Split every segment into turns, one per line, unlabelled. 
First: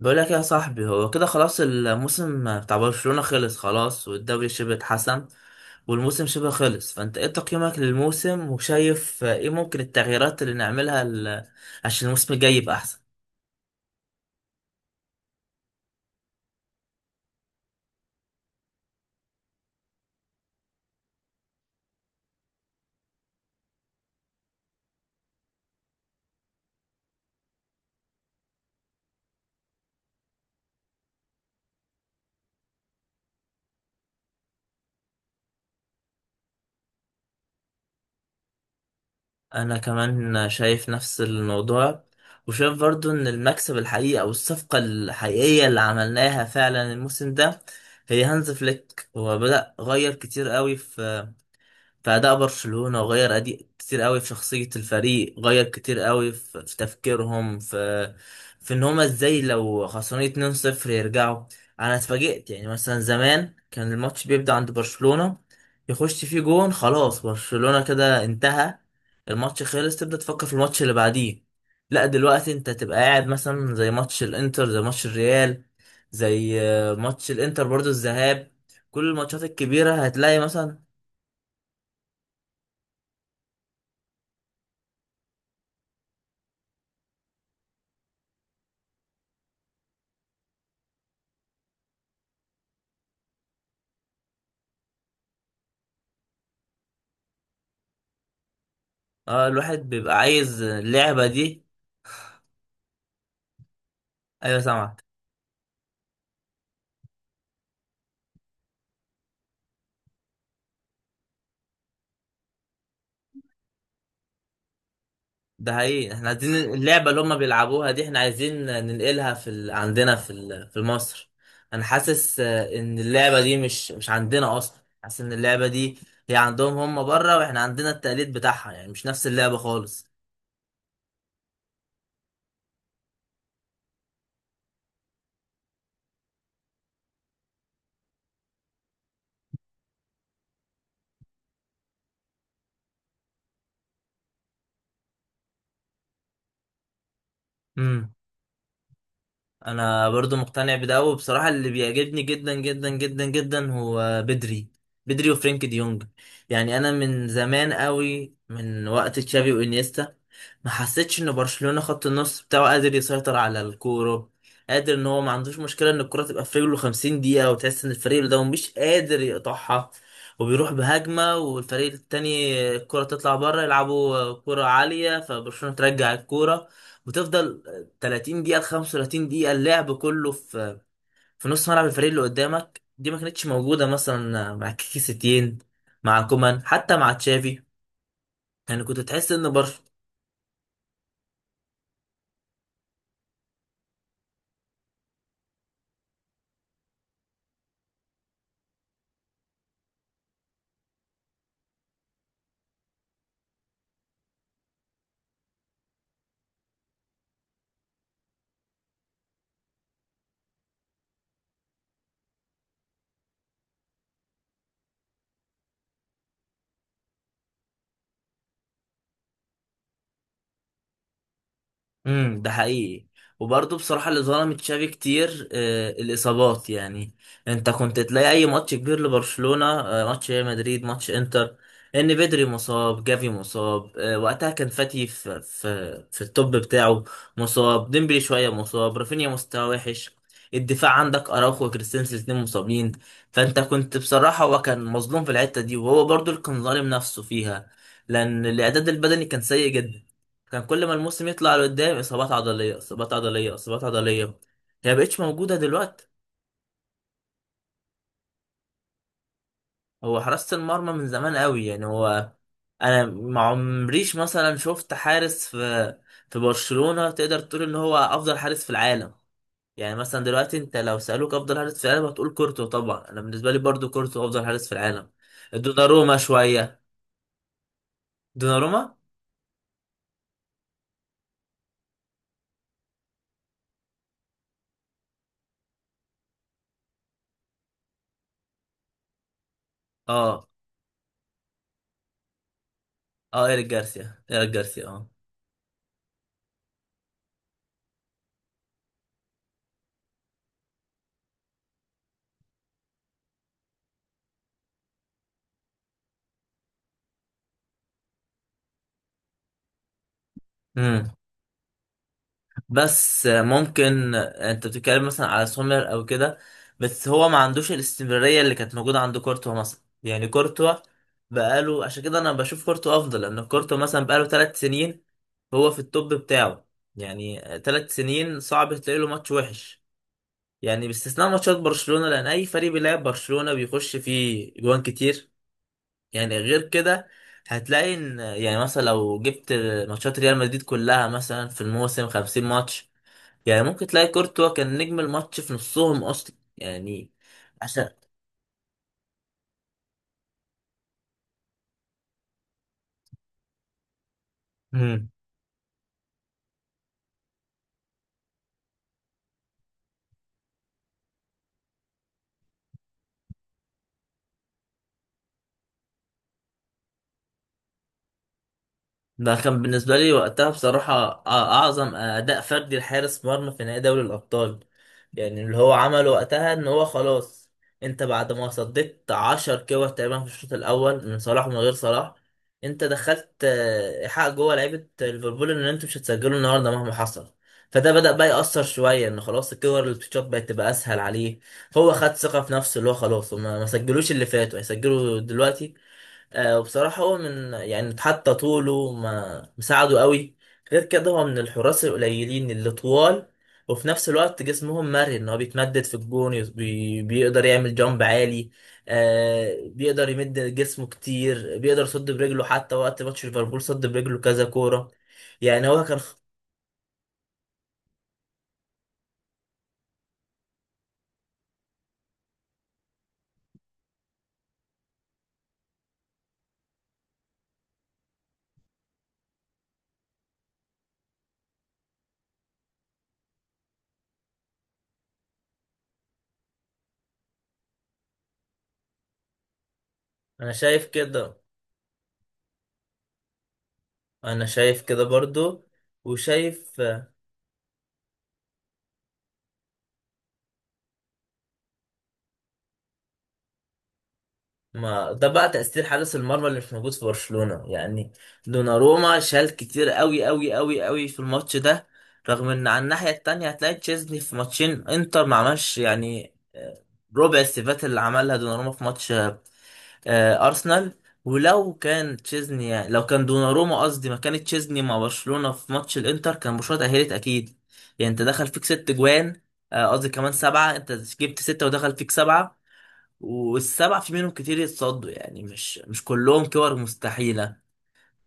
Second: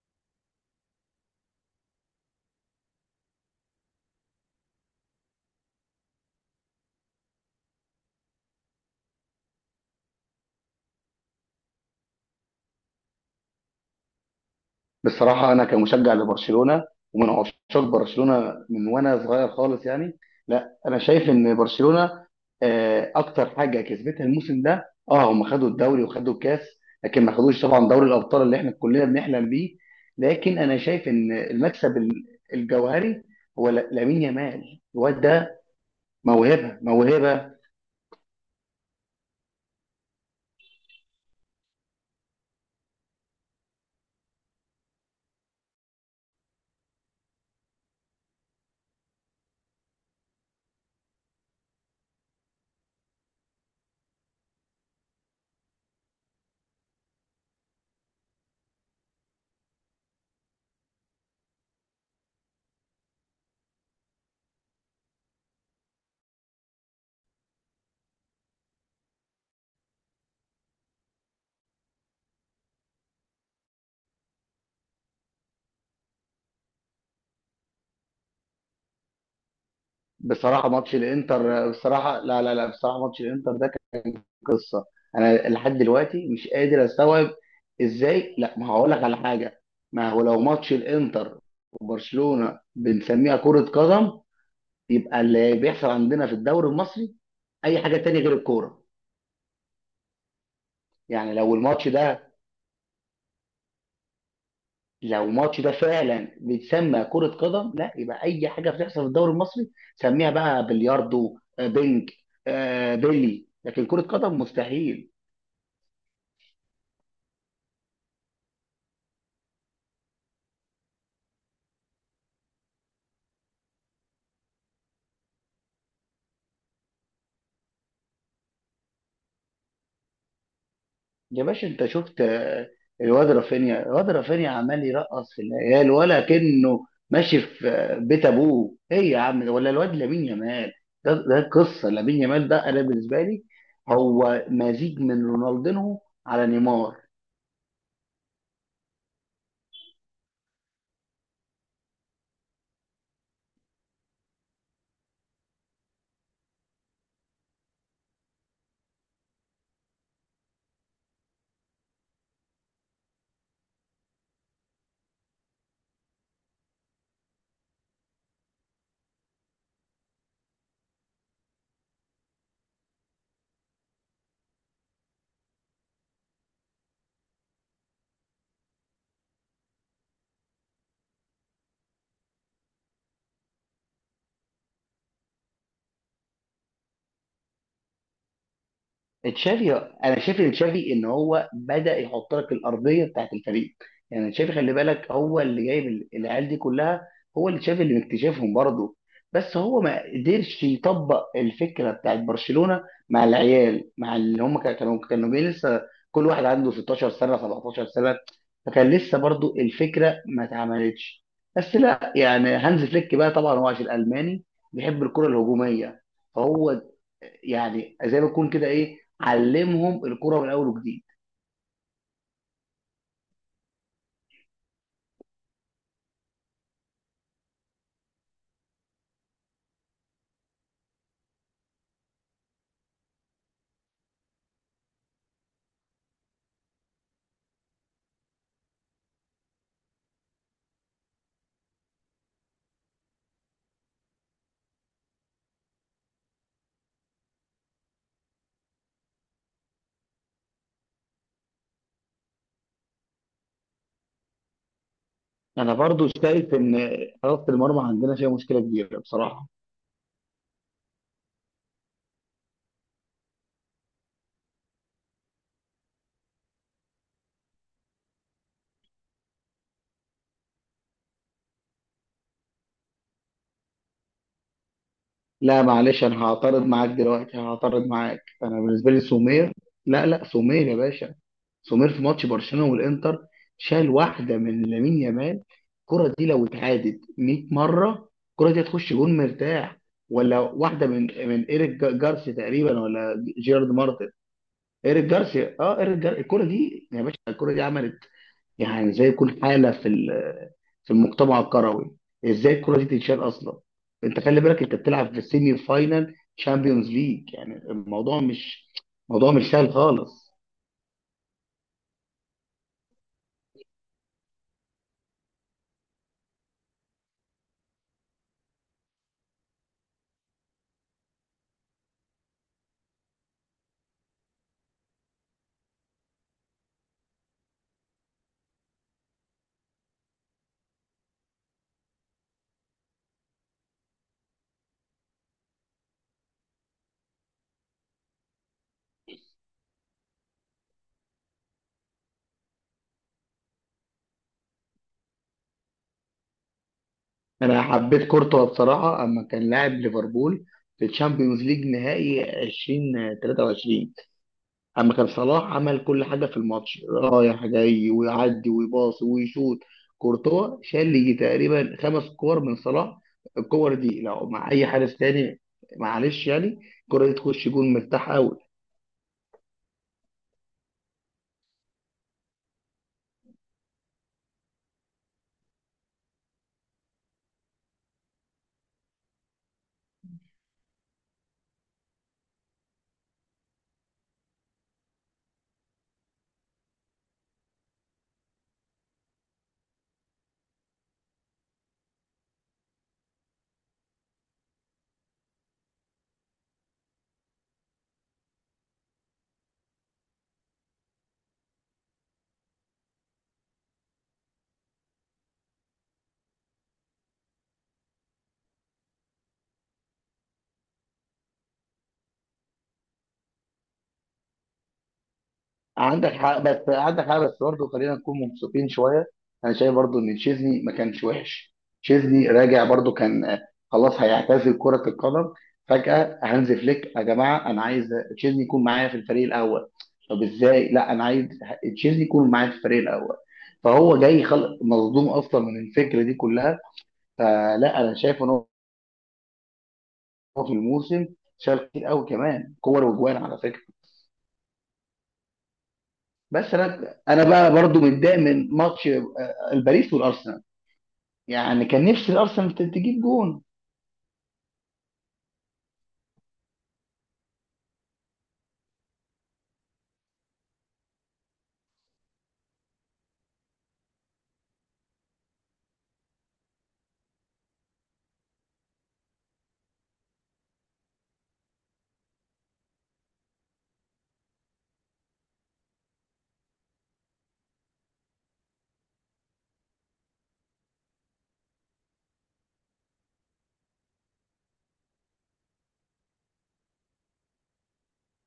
بقول لك يا صاحبي، هو كده خلاص الموسم بتاع برشلونة خلص خلاص، والدوري شبه اتحسم والموسم شبه خلص. فانت ايه تقييمك للموسم وشايف ايه ممكن التغييرات اللي نعملها عشان الموسم الجاي يبقى احسن.
بصراحة أنا كمشجع لبرشلونة ومن عشاق برشلونة من وأنا صغير خالص يعني. لا، أنا شايف إن برشلونة أكتر حاجة كسبتها الموسم ده هم خدوا الدوري وخدوا الكاس. لكن ما خدوش طبعا دوري الأبطال اللي إحنا كلنا بنحلم بيه. لكن أنا شايف إن المكسب الجوهري هو لامين يامال، الواد ده موهبة موهبة.
انا كمان شايف نفس الموضوع، وشايف برضو ان المكسب الحقيقي او الصفقة الحقيقية اللي عملناها فعلا الموسم ده هي هانز فليك. هو بدأ غير كتير قوي في أداء برشلونة، وغير أدي كتير قوي في شخصية الفريق، غير كتير قوي في تفكيرهم في في إن هما إزاي لو خسرانين 2-0 يرجعوا. أنا اتفاجئت، يعني مثلا زمان كان الماتش بيبدأ عند برشلونة يخش فيه جون خلاص برشلونة كده انتهى، الماتش خلص، تبدأ تفكر في الماتش اللي بعديه. لا دلوقتي انت تبقى قاعد مثلا زي ماتش الانتر، زي ماتش الريال، زي ماتش الانتر برضو الذهاب، كل الماتشات الكبيرة هتلاقي
بصراحة
مثلا.
ماتش الإنتر، بصراحة لا لا لا، بصراحة ماتش الإنتر ده قصه. انا لحد دلوقتي مش قادر استوعب ازاي. لا، ما هقول لك على حاجه. ما هو لو ماتش الانتر وبرشلونه بنسميها كره قدم، يبقى اللي بيحصل عندنا في الدوري المصري اي حاجه تانية غير الكوره.
اه الواحد بيبقى عايز اللعبة
يعني لو
دي.
الماتش ده
ايوه سامعك.
لو الماتش ده فعلا بيتسمى كره قدم، لا يبقى اي حاجه بتحصل في الدوري المصري. سميها بقى بلياردو، بينج، بيلي، لكن كره قدم مستحيل.
ده حقيقي، احنا عايزين اللعبة اللي هما بيلعبوها دي، احنا عايزين ننقلها عندنا في مصر. انا حاسس ان اللعبة دي مش عندنا اصلا، حاسس ان اللعبة دي هي عندهم هما بره، واحنا عندنا التقليد بتاعها يعني مش نفس اللعبة خالص.
يا باشا انت شفت الواد رافينيا عمال يرقص في العيال ولا كأنه ماشي في بيت ابوه؟ ايه يا عم، ولا الواد لامين يامال؟ ده قصه. لامين يامال ده انا بالنسبه لي هو مزيج من رونالدينو على نيمار.
امم انا برضو مقتنع بده، وبصراحة اللي بيعجبني جدا جدا جدا جدا هو بدري. بدري وفرينك دي يونج. يعني انا من زمان قوي، من وقت تشافي وانيستا، ما حسيتش ان برشلونة خط النص بتاعه قادر يسيطر على الكورة، قادر ان هو ما عندوش مشكلة ان الكرة تبقى في رجله 50 دقيقة، وتحس ان الفريق اللي قدامه مش قادر يقطعها، وبيروح بهجمة والفريق التاني الكرة تطلع بره يلعبوا كرة عالية فبرشلونة ترجع الكرة وتفضل 30 دقيقة ل 35 دقيقة اللعب كله في نص ملعب الفريق اللي قدامك. دي ما كانتش موجودة مثلا مع كيكي ستين، مع كومان، حتى مع تشافي. يعني كنت تحس ان
تشافي،
برشلونة.
انا شايف ان تشافي ان هو بدا يحط لك الارضيه بتاعت الفريق. يعني تشافي خلي بالك هو اللي جايب العيال دي كلها. هو اللي تشافي اللي مكتشفهم برضه. بس هو ما قدرش يطبق الفكره بتاعت برشلونه مع العيال، مع اللي هم كانوا جايين لسه. كل واحد عنده 16 سنه 17 سنه، فكان لسه برضه الفكره ما اتعملتش. بس لا، يعني هانز فليك بقى طبعا هو عشان الماني بيحب الكره الهجوميه. فهو يعني زي ما يكون كده ايه، علمهم الكرة من اول وجديد.
ده حقيقي. وبرضه بصراحة اللي ظلم تشافي كتير الإصابات يعني. أنت كنت تلاقي أي ماتش كبير لبرشلونة، ماتش ريال مدريد، ماتش إنتر، إن بدري مصاب، جافي مصاب، وقتها كان فاتي في التوب بتاعه مصاب، ديمبلي شوية مصاب، رافينيا مستواه وحش، الدفاع عندك أراوخو وكريستنسن الاتنين مصابين. فأنت كنت بصراحة، هو كان مظلوم في الحتة دي، وهو برضه اللي كان ظالم نفسه فيها، لأن الإعداد البدني كان سيء جدا. كان كل ما الموسم يطلع لقدام اصابات عضليه، اصابات عضليه، اصابات عضليه. هي مبقتش موجوده
انا
دلوقتي.
برضو شايف ان حراسة المرمى عندنا فيها مشكلة كبيرة بصراحة.
هو حراسه المرمى من زمان قوي، يعني هو انا ما عمريش مثلا شفت حارس في برشلونه تقدر تقول ان هو افضل حارس في العالم. يعني مثلا دلوقتي انت لو سالوك افضل حارس في العالم هتقول كورتو طبعا. انا بالنسبه لي برضو كورتو افضل حارس في العالم.
لا معلش،
دوناروما
انا هعترض
شويه.
معاك دلوقتي، هعترض معاك. انا بالنسبة
دوناروما.
لي سومير. لا لا، سومير يا باشا. سومير في ماتش برشلونة والانتر شال واحدة من لامين يامال. الكرة دي لو اتعادت 100 مرة الكرة دي هتخش جون مرتاح. ولا
اه.
واحدة من ايريك جارسيا تقريبا، ولا
اه ايريك
جيرارد مارتن.
جارسيا، ايريك جارسيا،
ايريك
اه.
جارسيا، اه، ايريك جارسيا، الكرة دي يا باشا، الكرة دي عملت، يعني زي يكون حاله في المجتمع الكروي. ازاي الكره دي تتشال اصلا؟ انت خلي بالك انت بتلعب في السيمي فاينال شامبيونز ليج، يعني الموضوع مش موضوع مش سهل خالص.
مم. بس ممكن انت بتتكلم مثلا على سومر او كده، بس هو ما عندوش الاستمرارية اللي كانت موجودة عند كورتوا مثلا. يعني كورتوا بقاله، عشان كده انا بشوف كورتوا افضل، لان كورتوا مثلا بقاله ثلاث سنين هو في التوب بتاعه. يعني ثلاث سنين صعب تلاقي له ماتش وحش، يعني باستثناء ماتشات برشلونة، لان اي فريق بيلعب برشلونة بيخش فيه جوان كتير. يعني غير كده هتلاقي ان، يعني مثلا لو جبت ماتشات ريال مدريد كلها مثلا في الموسم 50 ماتش، يعني ممكن تلاقي كورتوا كان نجم الماتش في نصهم اصلا يعني.
انا
عشان.
حبيت كورتوا بصراحه اما كان لاعب ليفربول في الشامبيونز ليج نهائي 2023. اما كان
مم.
صلاح عمل كل حاجه في الماتش رايح جاي ويعدي ويباصي ويشوط، كورتوا شال لي تقريبا خمس كور من صلاح. الكور دي لو مع اي حارس تاني، معلش يعني، الكره دي تخش جون مرتاحه.
ده كان بالنسبة لي وقتها بصراحة أعظم أداء فردي لحارس مرمى في نهائي دوري الأبطال. يعني اللي هو عمله وقتها إن هو خلاص، أنت بعد ما صديت عشر كور تقريبا في الشوط الأول من صلاح ومن غير صلاح، أنت دخلت إيحاء جوه لعيبة ليفربول إن أنتوا مش هتسجلوا النهاردة مهما حصل. فده بدأ بقى يأثر شوية، إن خلاص الكور اللي بتتشوط بقت تبقى أسهل عليه، هو خد ثقة في نفسه اللي هو خلاص، وما ما سجلوش اللي فاتوا هيسجلوا دلوقتي. وبصراحة هو من، يعني حتى طوله ما مساعده قوي. غير كده هو من الحراس القليلين اللي طوال وفي نفس الوقت جسمهم مرن، هو بيتمدد في الجون، بيقدر يعمل جامب عالي. بيقدر يمد جسمه كتير، بيقدر يصد برجله، حتى وقت ماتش ليفربول صد برجله كذا كورة. يعني هو كان.
عندك حق، بس عندك حق، بس برضه خلينا نكون مبسوطين شويه. انا شايف برضه ان تشيزني ما كانش وحش. تشيزني راجع برضه، كان خلاص هيعتزل كره القدم، فجاه هانز فليك: يا جماعه انا عايز تشيزني يكون معايا في الفريق الاول. طب ازاي؟ لا، انا عايز تشيزني يكون معايا في الفريق الاول. فهو جاي خلق مصدوم اصلا من الفكره دي كلها. فلا، انا شايف ان هو
انا
في
شايف
الموسم
كده.
شال كتير قوي كمان كور وجوان على فكره.
انا شايف كده برضو،
بس
وشايف.
انا بقى برضو متضايق من ماتش الباريس والارسنال، يعني كان نفسي الارسنال تجيب جون.
ما ده بقى تأثير حارس المرمى اللي مش موجود في برشلونة يعني. دوناروما شال كتير قوي قوي قوي قوي في الماتش ده، رغم ان على الناحية التانية هتلاقي تشيزني في ماتشين انتر ما عملش يعني ربع السيفات اللي عملها دوناروما في ماتش أرسنال. ولو كان تشيزني، يعني لو كان دوناروما قصدي، ما كانت تشيزني مع برشلونة في ماتش الانتر كان برشلونة تأهلت أكيد. يعني انت دخل فيك ست جوان، قصدي كمان سبعة، انت جبت ستة ودخل فيك سبعة، والسبع في منهم كتير يتصدوا، يعني مش كلهم كور مستحيلة.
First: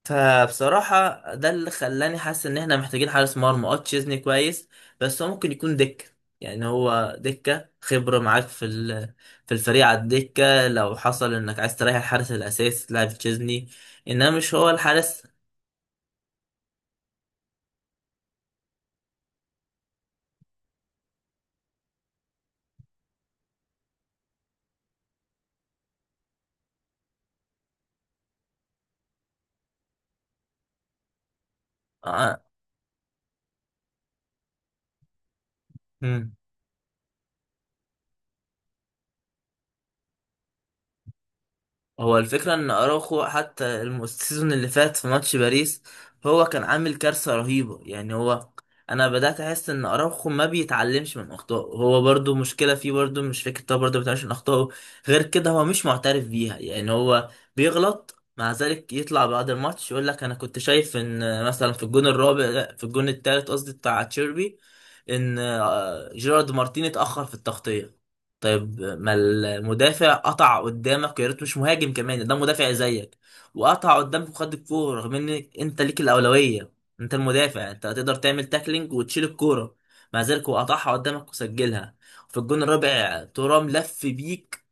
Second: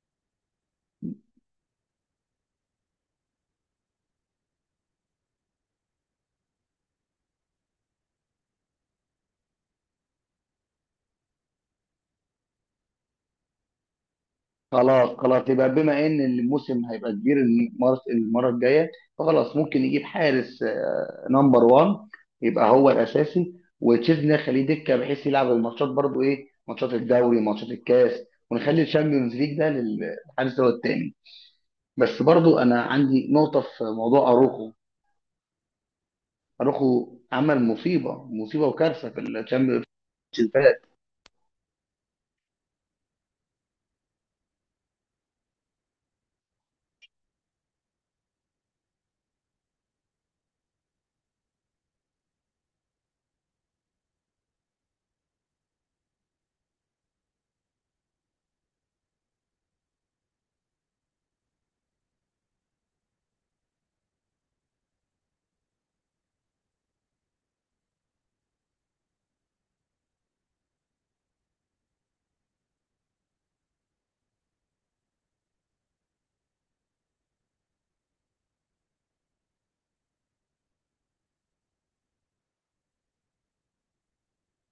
فبصراحة ده اللي خلاني حاسس ان احنا محتاجين حارس مرمى. اه تشيزني كويس، بس هو ممكن يكون دكة، يعني هو دكة خبرة معاك في الفريق، على الدكة، لو حصل انك عايز تريح الحارس الاساسي تلعب تشيزني، انما مش هو
خلاص
الحارس.
خلاص، يبقى بما ان الموسم هيبقى كبير المره الجايه فخلاص ممكن يجيب حارس، نمبر 1، يبقى هو الاساسي، وتشيزني خليه دكه بحيث يلعب الماتشات برضو ايه، ماتشات الدوري، ماتشات الكاس، ونخلي الشامبيونز ليج ده للحارس هو التاني. بس برضو انا عندي نقطه في موضوع اروخو.
آه.
اروخو عمل مصيبه مصيبه وكارثه في الشامبيونز ليج.
هو الفكرة ان اراوخو حتى السيزون اللي فات في ماتش باريس هو كان عامل كارثة رهيبة. يعني هو انا بدأت احس ان اراوخو ما بيتعلمش من اخطائه، هو برضو مشكلة فيه، برضو مش فكرة، هو برضو ما بيتعلمش من اخطائه. غير كده هو مش معترف بيها، يعني هو بيغلط، مع ذلك يطلع بعد الماتش يقول لك انا كنت شايف ان مثلا في الجون الرابع، لا، في الجون التالت قصدي، بتاع تشيربي، ان جيرارد مارتين اتأخر في التغطية. طيب ما المدافع قطع قدامك، يا ريت مش مهاجم كمان، ده مدافع زيك وقطع قدامك وخد الكوره، رغم ان انت ليك الاولويه، انت المدافع، انت هتقدر تعمل تاكلينج وتشيل الكوره، مع ذلك هو قطعها قدامك وسجلها. في الجون الرابع ترام لف بيك،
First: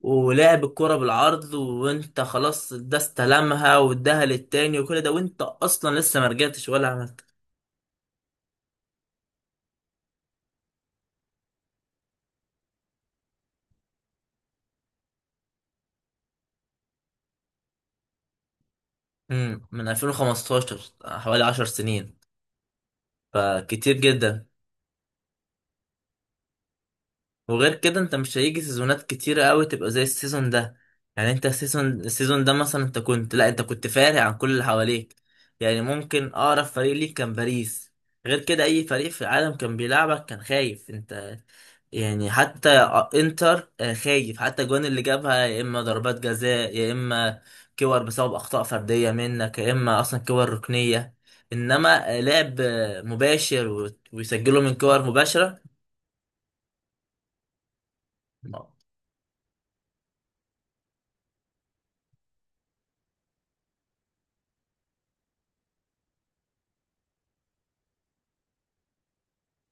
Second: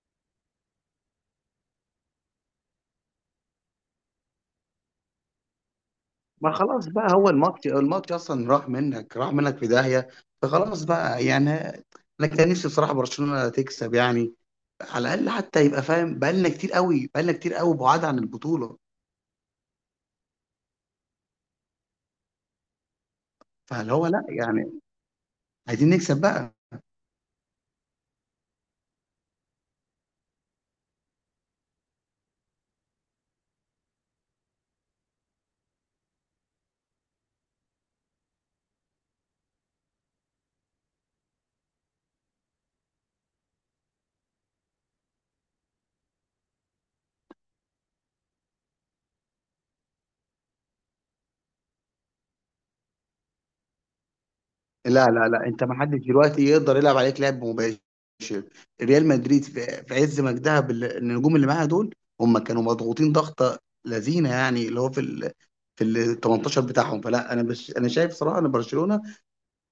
ولعب الكوره بالعرض، وانت خلاص ده استلمها واداها للتاني وكل ده وانت اصلا لسه ما
ما
رجعتش
خلاص
ولا
بقى،
عملت.
هو الماتش اصلا راح منك راح منك في داهيه، فخلاص بقى يعني انا كان نفسي بصراحه برشلونه تكسب، يعني على الاقل حتى يبقى فاهم، بقالنا كتير قوي بقالنا كتير قوي بعاد عن البطوله.
مم، من 2015، حوالي 10 سنين،
فاللي
فكتير
هو لا،
جدا.
يعني عايزين نكسب بقى.
وغير كده انت مش هيجي سيزونات كتيرة قوي تبقى زي السيزون ده. يعني انت السيزون، السيزون ده مثلا انت كنت، لا انت كنت فارق عن كل اللي حواليك، يعني ممكن اقرب فريق ليك كان باريس. غير كده اي فريق في العالم كان بيلعبك كان خايف انت، يعني حتى انتر خايف، حتى الجوان اللي جابها يا اما ضربات جزاء، يا اما كور بسبب اخطاء فرديه منك، يا اما اصلا كور ركنيه. انما لعب مباشر ويسجلوا من كور
لا لا لا،
مباشره.
انت ما حدش دلوقتي يقدر يلعب عليك لعب مباشر. ريال مدريد في عز مجدها بالنجوم اللي معاها دول، هم كانوا مضغوطين ضغطه لذينه، يعني اللي هو في ال 18 بتاعهم. فلا انا شايف صراحه ان برشلونه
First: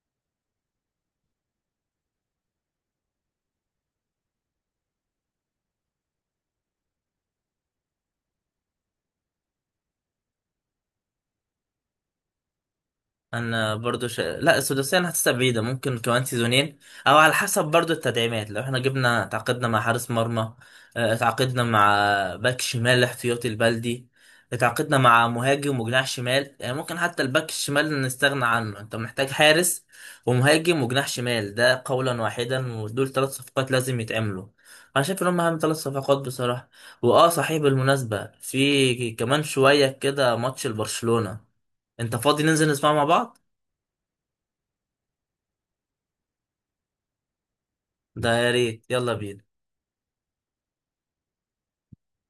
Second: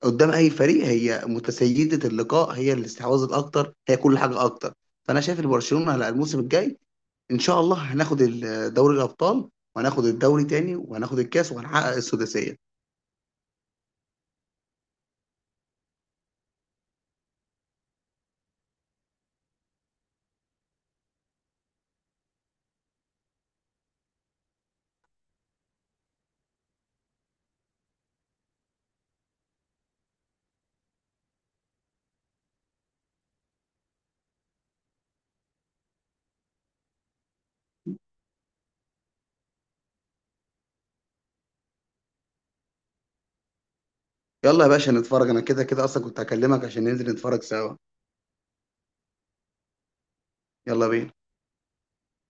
قدام اي فريق هي متسيده اللقاء، هي الاستحواذ الاكتر، هي كل حاجه اكتر. فانا شايف ان برشلونه على الموسم الجاي ان شاء الله هناخد دوري الابطال، وهناخد الدوري تاني، وهناخد الكاس، وهنحقق السداسيه.
لا السداسيه انا حاسسها بعيده، ممكن كمان سيزونين، او على حسب برضو التدعيمات. لو احنا جبنا، تعاقدنا مع حارس مرمى، اتعاقدنا مع باك شمال احتياطي البلدي، اتعاقدنا مع مهاجم وجناح شمال، يعني ممكن حتى الباك الشمال نستغنى عنه، انت محتاج حارس ومهاجم وجناح شمال ده قولا واحدا، ودول ثلاث صفقات لازم يتعملوا. انا شايف ان هم اهم ثلاث صفقات بصراحه. واه صحيح، بالمناسبه في كمان شويه كده ماتش لبرشلونه، انت فاضي ننزل نسمعه مع بعض؟
يلا يا باشا نتفرج، انا كده كده اصلا كنت هكلمك عشان ننزل نتفرج سوا.
ده يا ريت، يلا بينا.
يلا بينا.